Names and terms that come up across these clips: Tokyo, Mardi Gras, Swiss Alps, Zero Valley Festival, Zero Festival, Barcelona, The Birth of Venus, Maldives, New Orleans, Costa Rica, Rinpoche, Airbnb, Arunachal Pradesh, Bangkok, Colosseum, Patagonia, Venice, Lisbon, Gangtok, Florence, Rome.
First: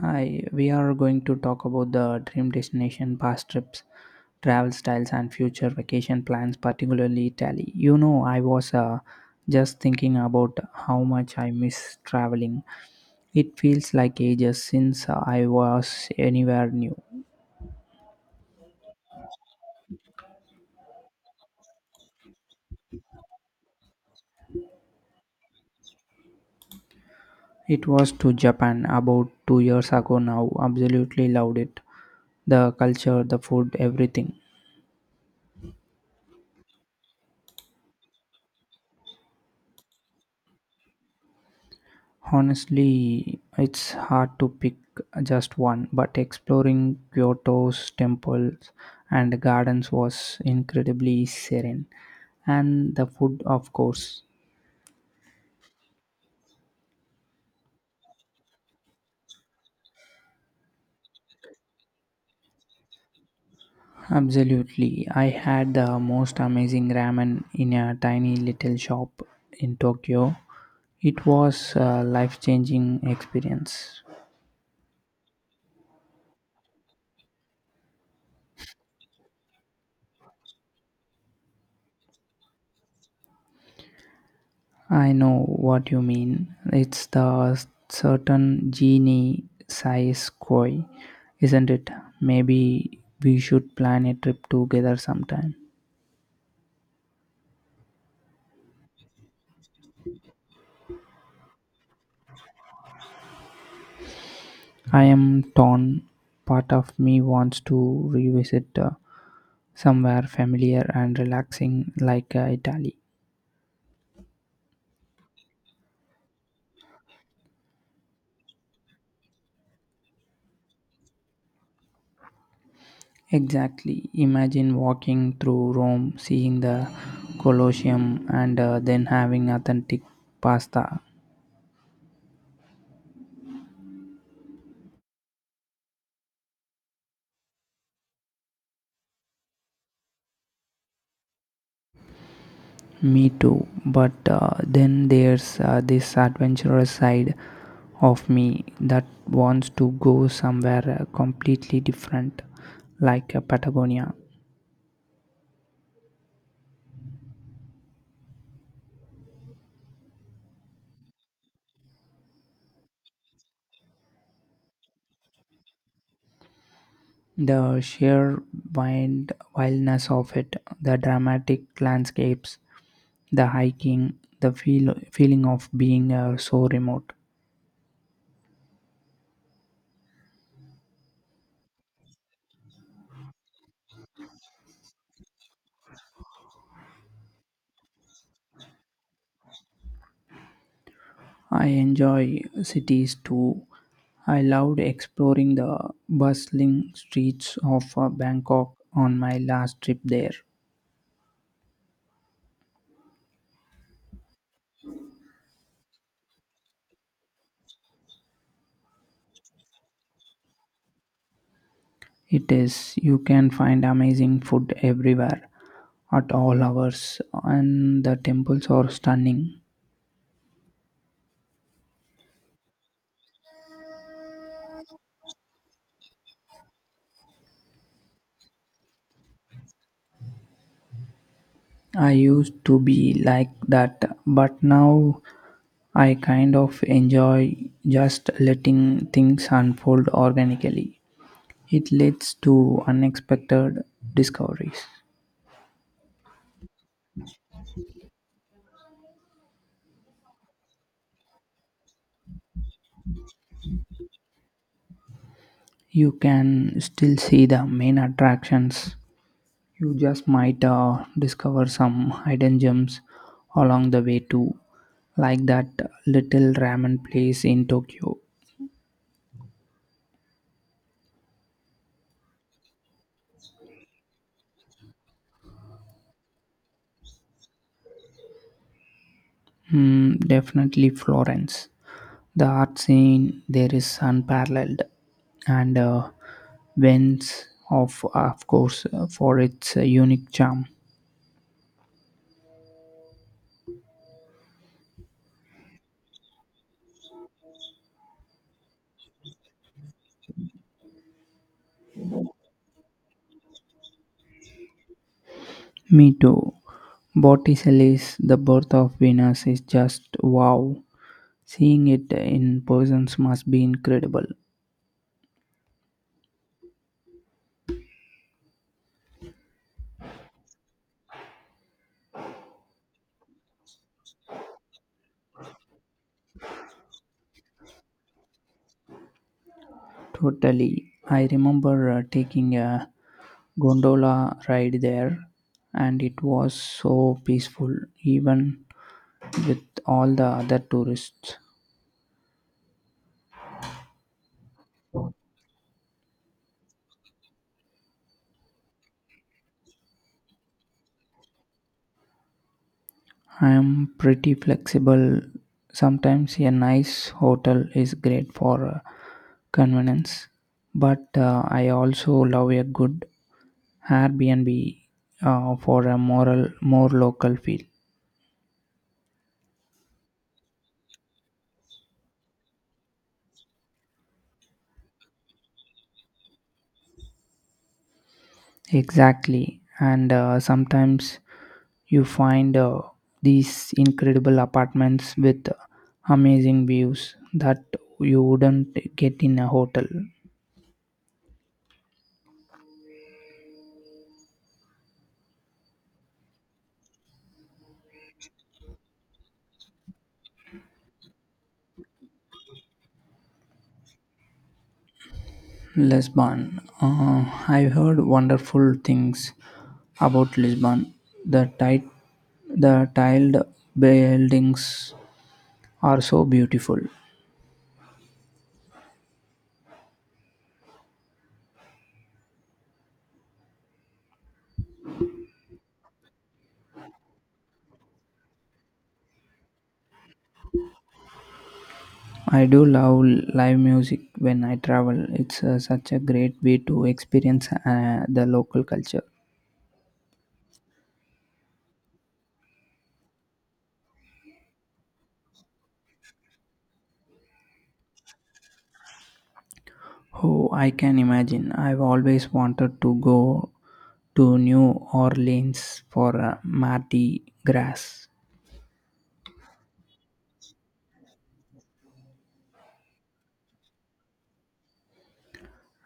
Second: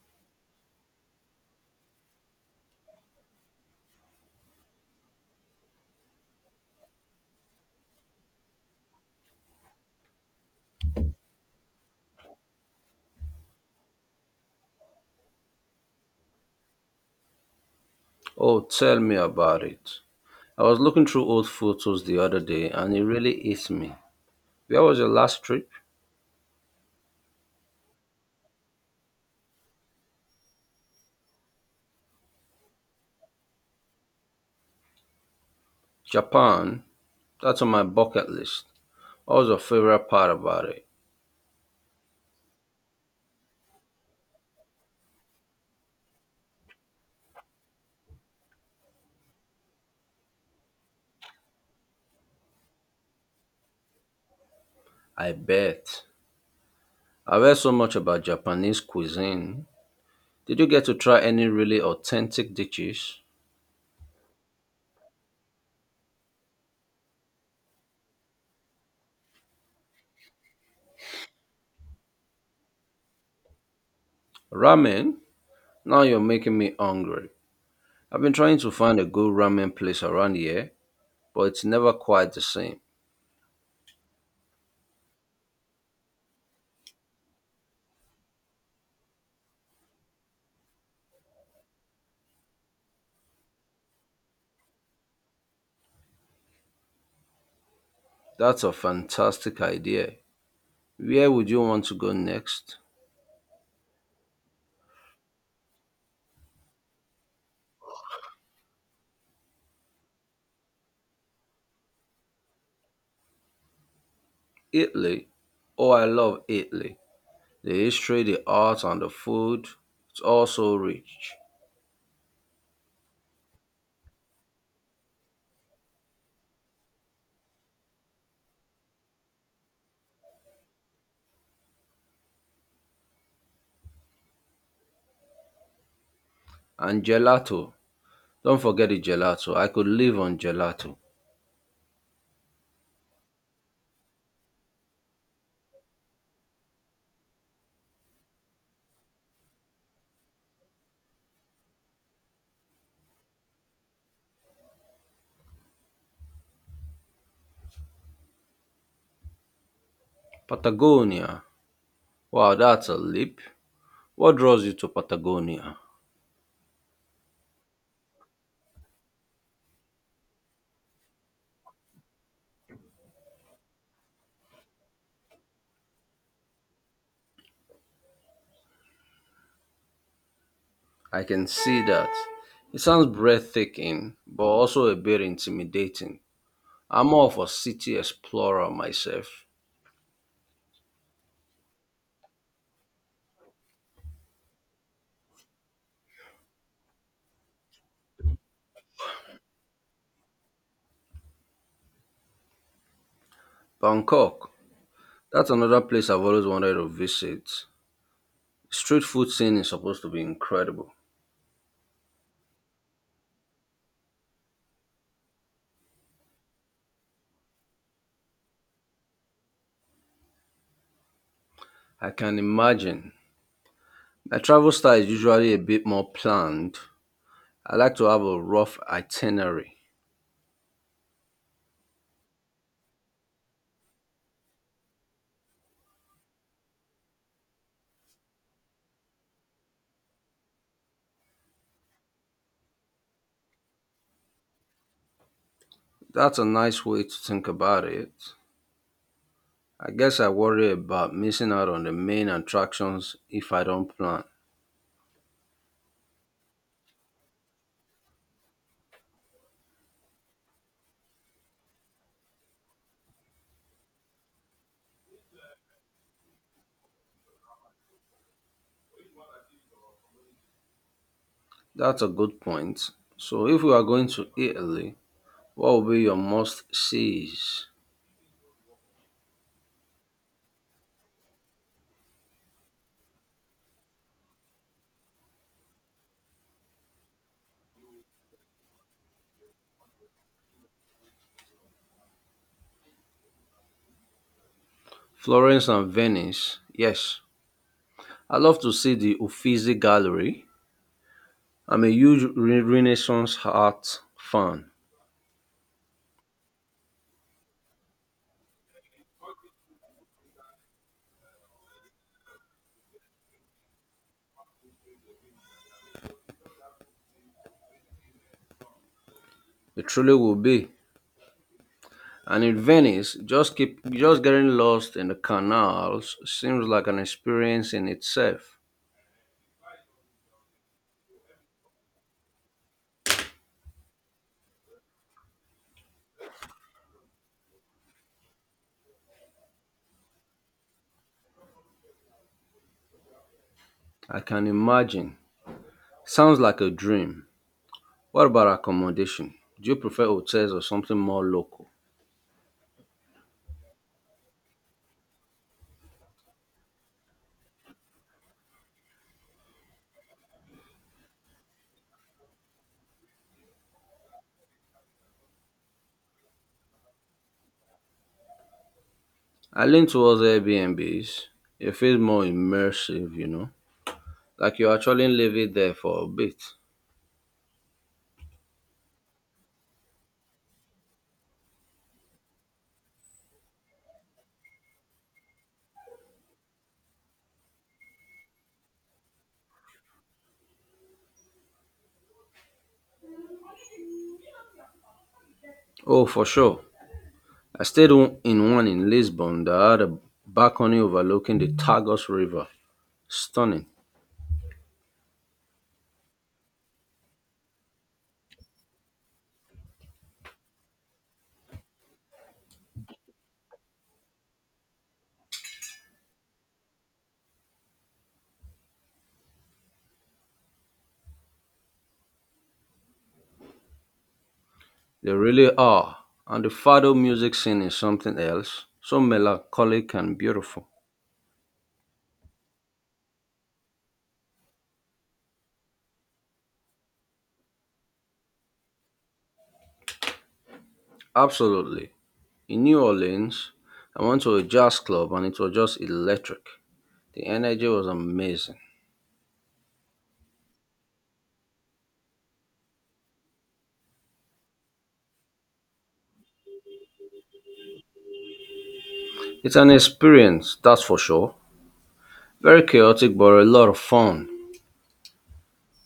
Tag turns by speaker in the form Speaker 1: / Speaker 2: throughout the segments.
Speaker 1: Hi, we are going to talk about the dream destination, past trips, travel styles, and future vacation plans, particularly Italy. I was just thinking about how much I miss traveling. It feels like ages since I was anywhere new.
Speaker 2: Oh, tell me about it. I was looking through old photos the other day and it really hit me. Where was your last trip?
Speaker 1: It was to Japan about 2 years ago now. Absolutely loved it. The culture, the food, everything.
Speaker 2: Japan. That's on my bucket list. What was your favorite part about it?
Speaker 1: Honestly, it's hard to pick just one, but exploring Kyoto's temples and gardens was incredibly serene. And the food, of course.
Speaker 2: I bet. I've heard so much about Japanese cuisine. Did you get to try any really authentic dishes?
Speaker 1: Absolutely. I had the most amazing ramen in a tiny little shop in Tokyo. It was a life changing experience.
Speaker 2: Ramen? Now you're making me hungry. I've been trying to find a good ramen place around here, but it's never quite the same.
Speaker 1: I know what you mean. It's the certain genie size koi, isn't it? Maybe we should plan a trip together sometime.
Speaker 2: That's a fantastic idea. Where would you want to go next?
Speaker 1: I am torn. Part of me wants to revisit somewhere familiar and relaxing like Italy.
Speaker 2: Italy. Oh, I love Italy. The history, the art, and the food. It's all so rich.
Speaker 1: Exactly. Imagine walking through Rome, seeing the Colosseum, and then having authentic pasta.
Speaker 2: And gelato. Don't forget the gelato. I could live on gelato.
Speaker 1: Me too, but then there's this adventurous side of me that wants to go somewhere completely different, like Patagonia.
Speaker 2: Patagonia. Wow, that's a leap. What draws you to Patagonia?
Speaker 1: The sheer wildness of it, the dramatic landscapes, the hiking, the feeling of being so remote.
Speaker 2: I can see that. It sounds breathtaking, but also a bit intimidating. I'm more of a city explorer myself.
Speaker 1: I enjoy cities too. I loved exploring the bustling streets of Bangkok on my last trip there.
Speaker 2: Bangkok. That's another place I've always wanted to visit. Street food scene is supposed to be incredible.
Speaker 1: It is, you can find amazing food everywhere at all hours, and the temples are stunning.
Speaker 2: I can imagine. My travel style is usually a bit more planned. I like to have a rough itinerary.
Speaker 1: I used to be like that, but now I kind of enjoy just letting things unfold organically. It leads to unexpected discoveries.
Speaker 2: That's a nice way to think about it. I guess I worry about missing out on the main attractions if I don't plan.
Speaker 1: You can still see the main attractions. You just might discover some hidden gems along the way too, like that little ramen place in Tokyo.
Speaker 2: That's a good point. So, if we are going to Italy, what will be your must sees?
Speaker 1: Hmm, definitely Florence. The art scene there is unparalleled, and Venice, of course, for its unique charm.
Speaker 2: Florence and Venice. Yes, I love to see the Uffizi Gallery. I'm a huge Renaissance art fan.
Speaker 1: Me too. Botticelli's The Birth of Venus is just wow. Seeing it in persons must be incredible.
Speaker 2: It truly will be. And in Venice, just keep just getting lost in the canals seems like an experience in itself.
Speaker 1: Totally. I remember taking a gondola ride there and it was so peaceful even with all the other tourists.
Speaker 2: I can imagine. Sounds like a dream. What about accommodation? Do you prefer hotels or something more local?
Speaker 1: I am pretty flexible. Sometimes a nice hotel is great for convenience, but I also love a good Airbnb for a more local feel.
Speaker 2: I lean towards Airbnbs. It feels more immersive, you know, like you actually live it there for a bit.
Speaker 1: Exactly. And sometimes you find these incredible apartments with amazing views that you wouldn't get in a hotel.
Speaker 2: Oh, for sure. I stayed in one in Lisbon that had a balcony overlooking the Tagus River. Stunning.
Speaker 1: Lisbon. I've heard wonderful things about Lisbon. The tight, the tiled buildings are so beautiful.
Speaker 2: They really are. And the fado music scene is something else, so melancholic and beautiful.
Speaker 1: I do love live music when I travel. It's such a great way to experience the local culture.
Speaker 2: Absolutely. In New Orleans, I went to a jazz club and it was just electric. The energy was amazing.
Speaker 1: Oh, I can imagine. I've always wanted to go to New Orleans for a Mardi Gras.
Speaker 2: It's an experience, that's for sure. Very chaotic, but a lot of fun.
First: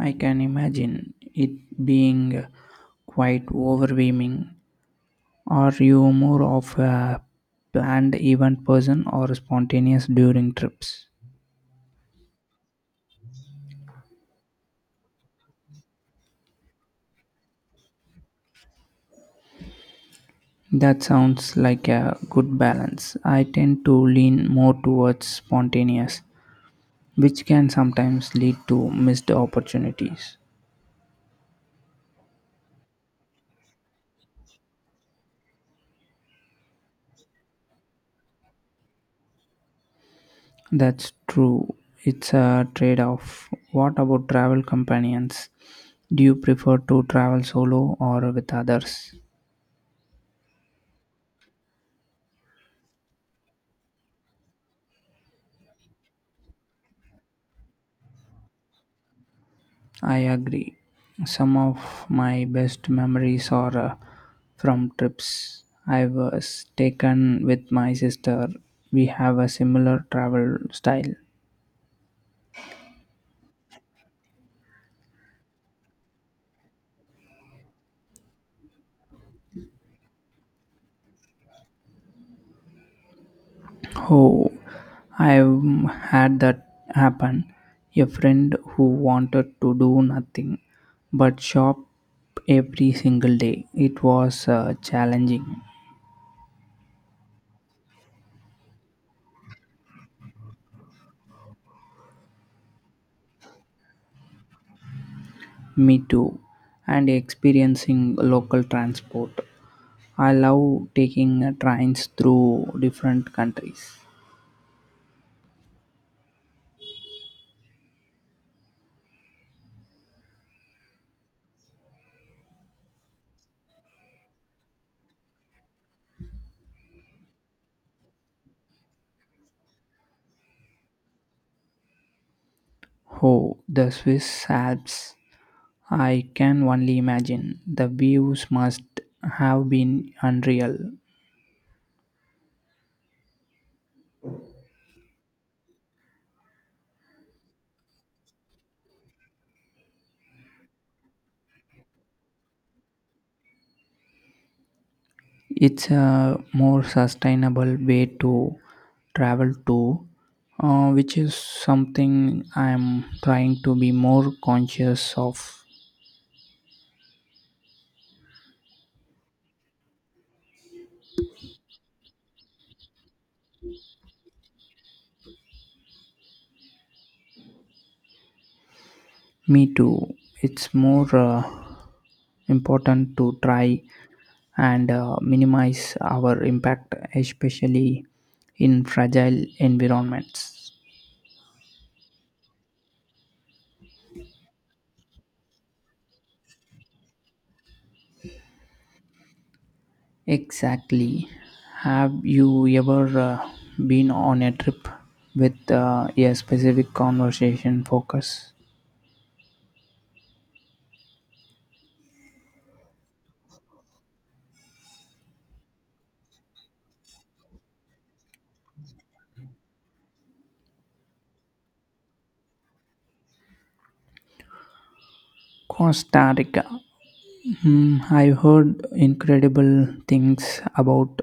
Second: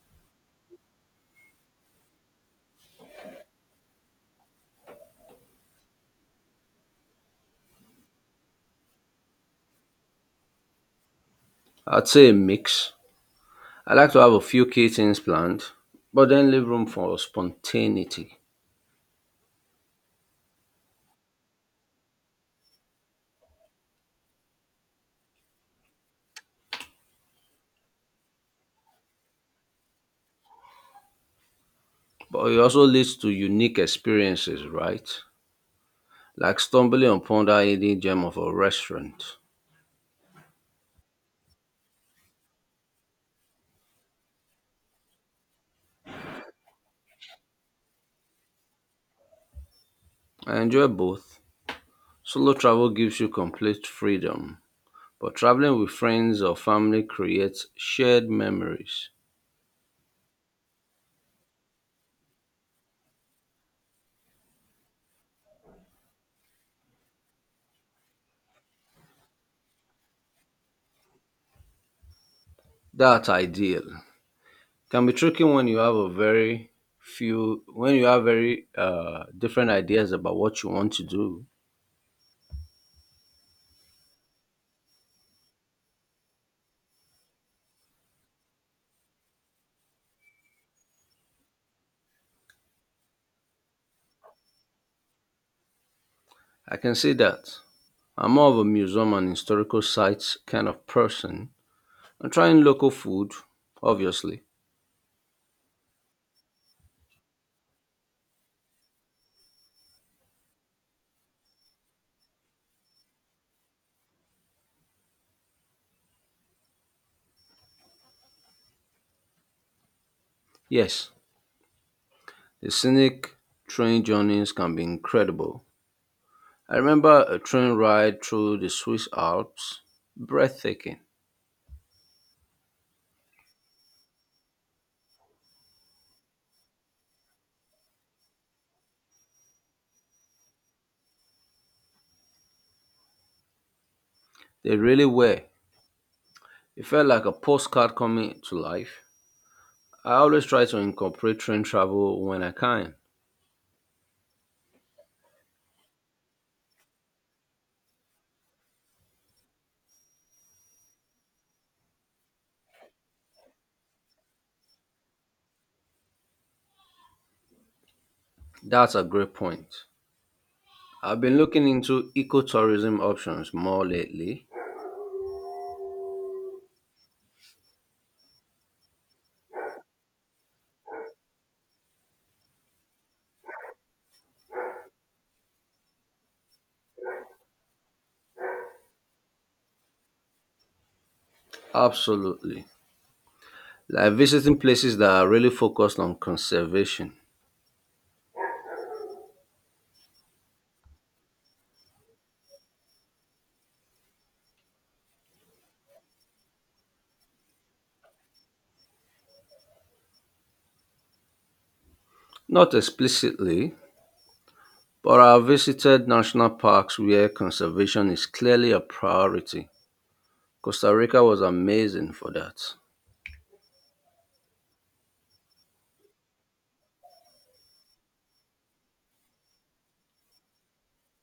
Speaker 1: I can imagine it being quite overwhelming. Are you more of a planned event person or spontaneous during trips?
Speaker 2: I'd say a mix. I like to have a few key things planned, but then leave room for spontaneity.
Speaker 1: That sounds like a good balance. I tend to lean more towards spontaneous, which can sometimes lead to missed opportunities.
Speaker 2: But it also leads to unique experiences, right? Like stumbling upon that hidden gem of a restaurant.
Speaker 1: That's true. It's a trade off. What about travel companions? Do you prefer to travel solo or with others?
Speaker 2: I enjoy both. Solo travel gives you complete freedom, but traveling with friends or family creates shared memories.
Speaker 1: I agree. Some of my best memories are from trips I was taken with my sister. We have a similar travel style.
Speaker 2: That's ideal. Can be tricky when you have a very few when you have very different ideas about what you want to do.
Speaker 1: Oh, I've had that happen. A friend who wanted to do nothing but shop every single day. It was challenging.
Speaker 2: I can see that. I'm more of a museum and historical sites kind of person. I'm trying local food, obviously.
Speaker 1: Me too. And experiencing local transport. I love taking trains through different countries.
Speaker 2: Yes, the scenic train journeys can be incredible. I remember a train ride through the Swiss Alps, breathtaking.
Speaker 1: Oh, the Swiss Alps. I can only imagine. The views must have been unreal.
Speaker 2: They really were. It felt like a postcard coming to life. I always try to incorporate train travel when I can.
Speaker 1: It's a more sustainable way to travel to, which is something I'm trying to be more conscious of.
Speaker 2: That's a great point. I've been looking into ecotourism options more lately.
Speaker 1: Me too. It's more important to try and minimize our impact, especially in fragile environments.
Speaker 2: Absolutely. Like visiting places that are really focused on conservation.
Speaker 1: Exactly. Have you ever been on a trip with a specific conversation focus?
Speaker 2: Not explicitly, but I have visited national parks where conservation is clearly a priority. Costa Rica was amazing for that.
Speaker 1: Costa Rica. Hmm, I've heard incredible things about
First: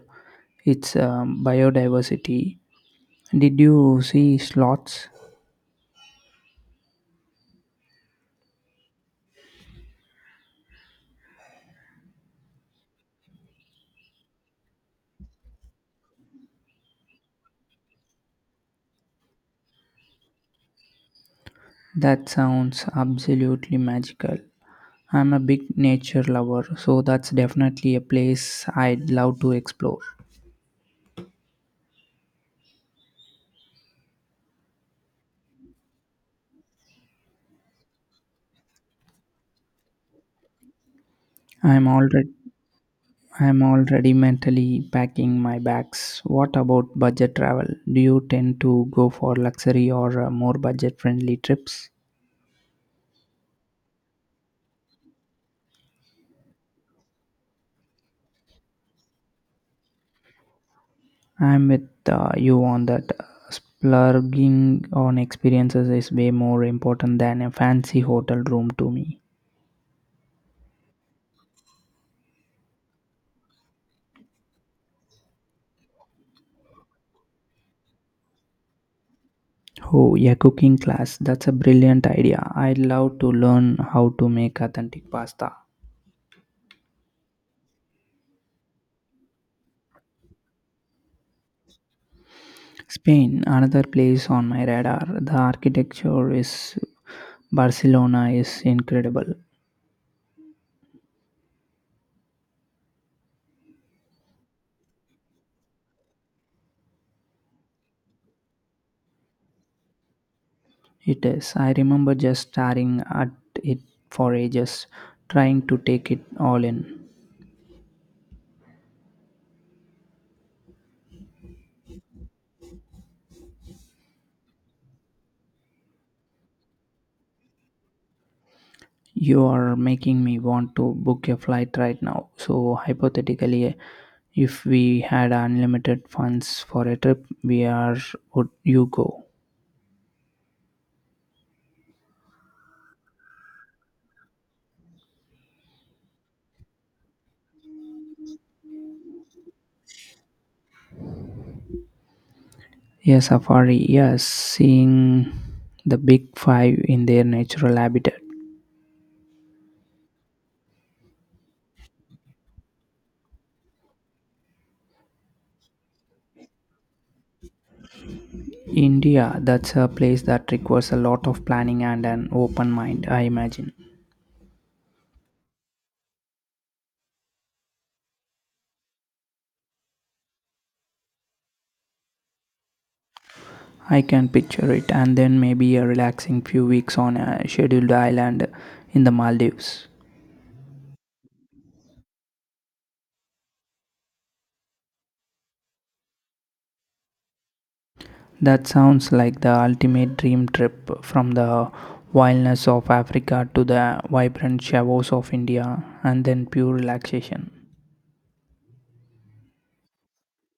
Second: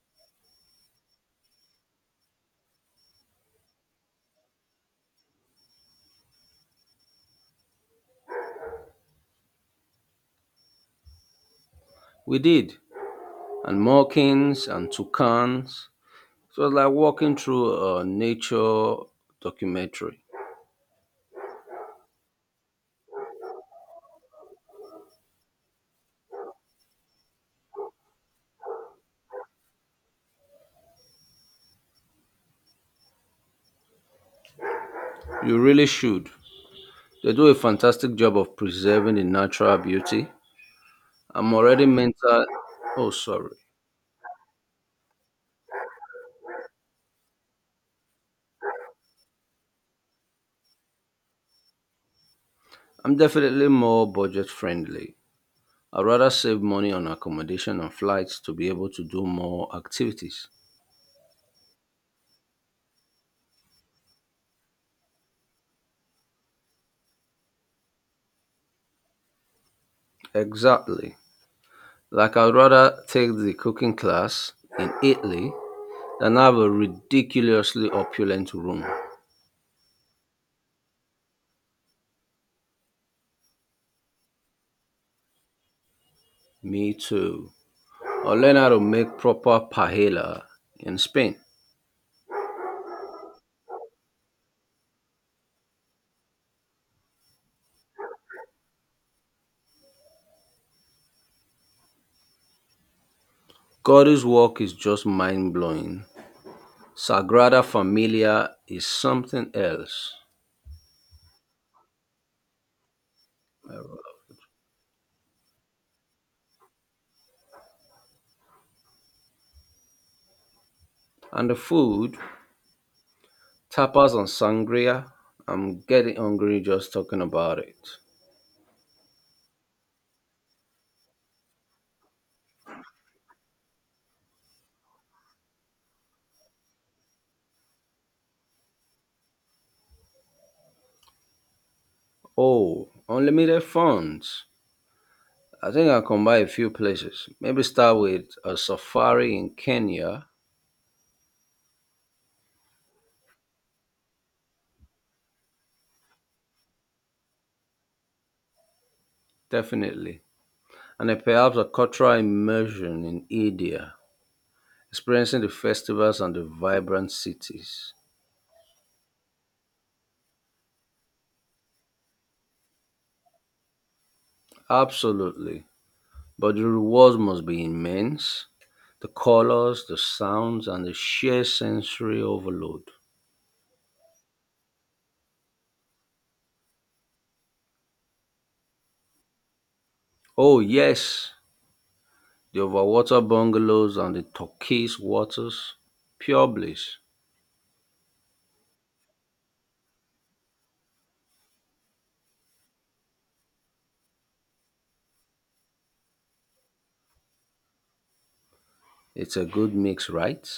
Speaker 1: its biodiversity. Did you see sloths?
Speaker 2: We did, and monkeys and toucans. So it's like walking through a nature documentary.
Speaker 1: That sounds absolutely magical. I'm a big nature lover, so that's definitely a place I'd love to explore.
Speaker 2: You really should. They do a fantastic job of preserving the natural beauty. I'm already
Speaker 1: I'm already
Speaker 2: mental. Oh, sorry.
Speaker 1: I'm already mentally packing my bags. What about budget travel? Do you tend to go for luxury or more budget-friendly trips?
Speaker 2: I'm definitely more budget friendly. I'd rather save money on accommodation and flights to be able to do more activities.
Speaker 1: I'm with you on that. Splurging on experiences is way more important than a fancy hotel room to me.
Speaker 2: Exactly. Like I'd rather take the cooking class in Italy than have a ridiculously opulent room.
Speaker 1: Oh, yeah, cooking class. That's a brilliant idea. I'd love to learn how to make authentic pasta.
Speaker 2: Me too. Or learn how to make proper paella in Spain.
Speaker 1: Spain, another place on my radar. The architecture is Barcelona is incredible.
Speaker 2: God's work is just mind blowing. Sagrada Familia is something else.
Speaker 1: It is. I remember just staring at it for ages, trying to take it all in.
Speaker 2: And the food, tapas and sangria, I'm getting hungry just talking about it.
Speaker 1: You are making me want to book a flight right now. So, hypothetically, if we had unlimited funds for a trip, we are would you go?
Speaker 2: Oh, unlimited funds. I think I'll combine a few places. Maybe start with a safari in Kenya,
Speaker 1: Yes, safari. Yes, seeing the big five in their natural habitat.
Speaker 2: definitely, and then perhaps a cultural immersion in India, experiencing the festivals and the vibrant cities.
Speaker 1: India, that's a place that requires a lot of planning and an open mind, I imagine.
Speaker 2: Absolutely. But the rewards must be immense, the colors, the sounds, and the sheer sensory overload.
Speaker 1: I can picture it, and then maybe a relaxing few weeks on a scheduled island in the Maldives.
Speaker 2: Oh, yes, the overwater bungalows and the turquoise waters. Pure bliss.
Speaker 1: That sounds like the ultimate dream trip from the wildness of Africa to the vibrant shavos of India and then pure relaxation.
Speaker 2: It's a good mix, right?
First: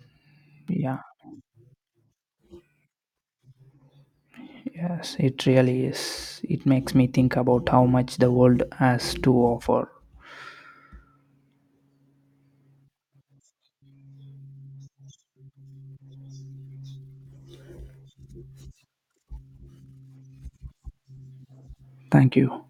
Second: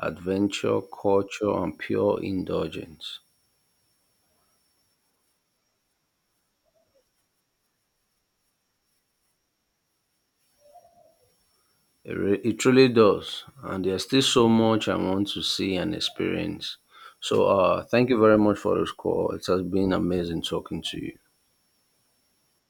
Speaker 2: Adventure,
Speaker 1: Yeah,
Speaker 2: culture, and pure indulgence.
Speaker 1: yes, it really is. It makes me think about how much the world has to offer.
Speaker 2: It truly does. And there's still so much I want to see and experience. So, thank you very much for this call. It has been amazing talking to you.
Speaker 1: Thank you.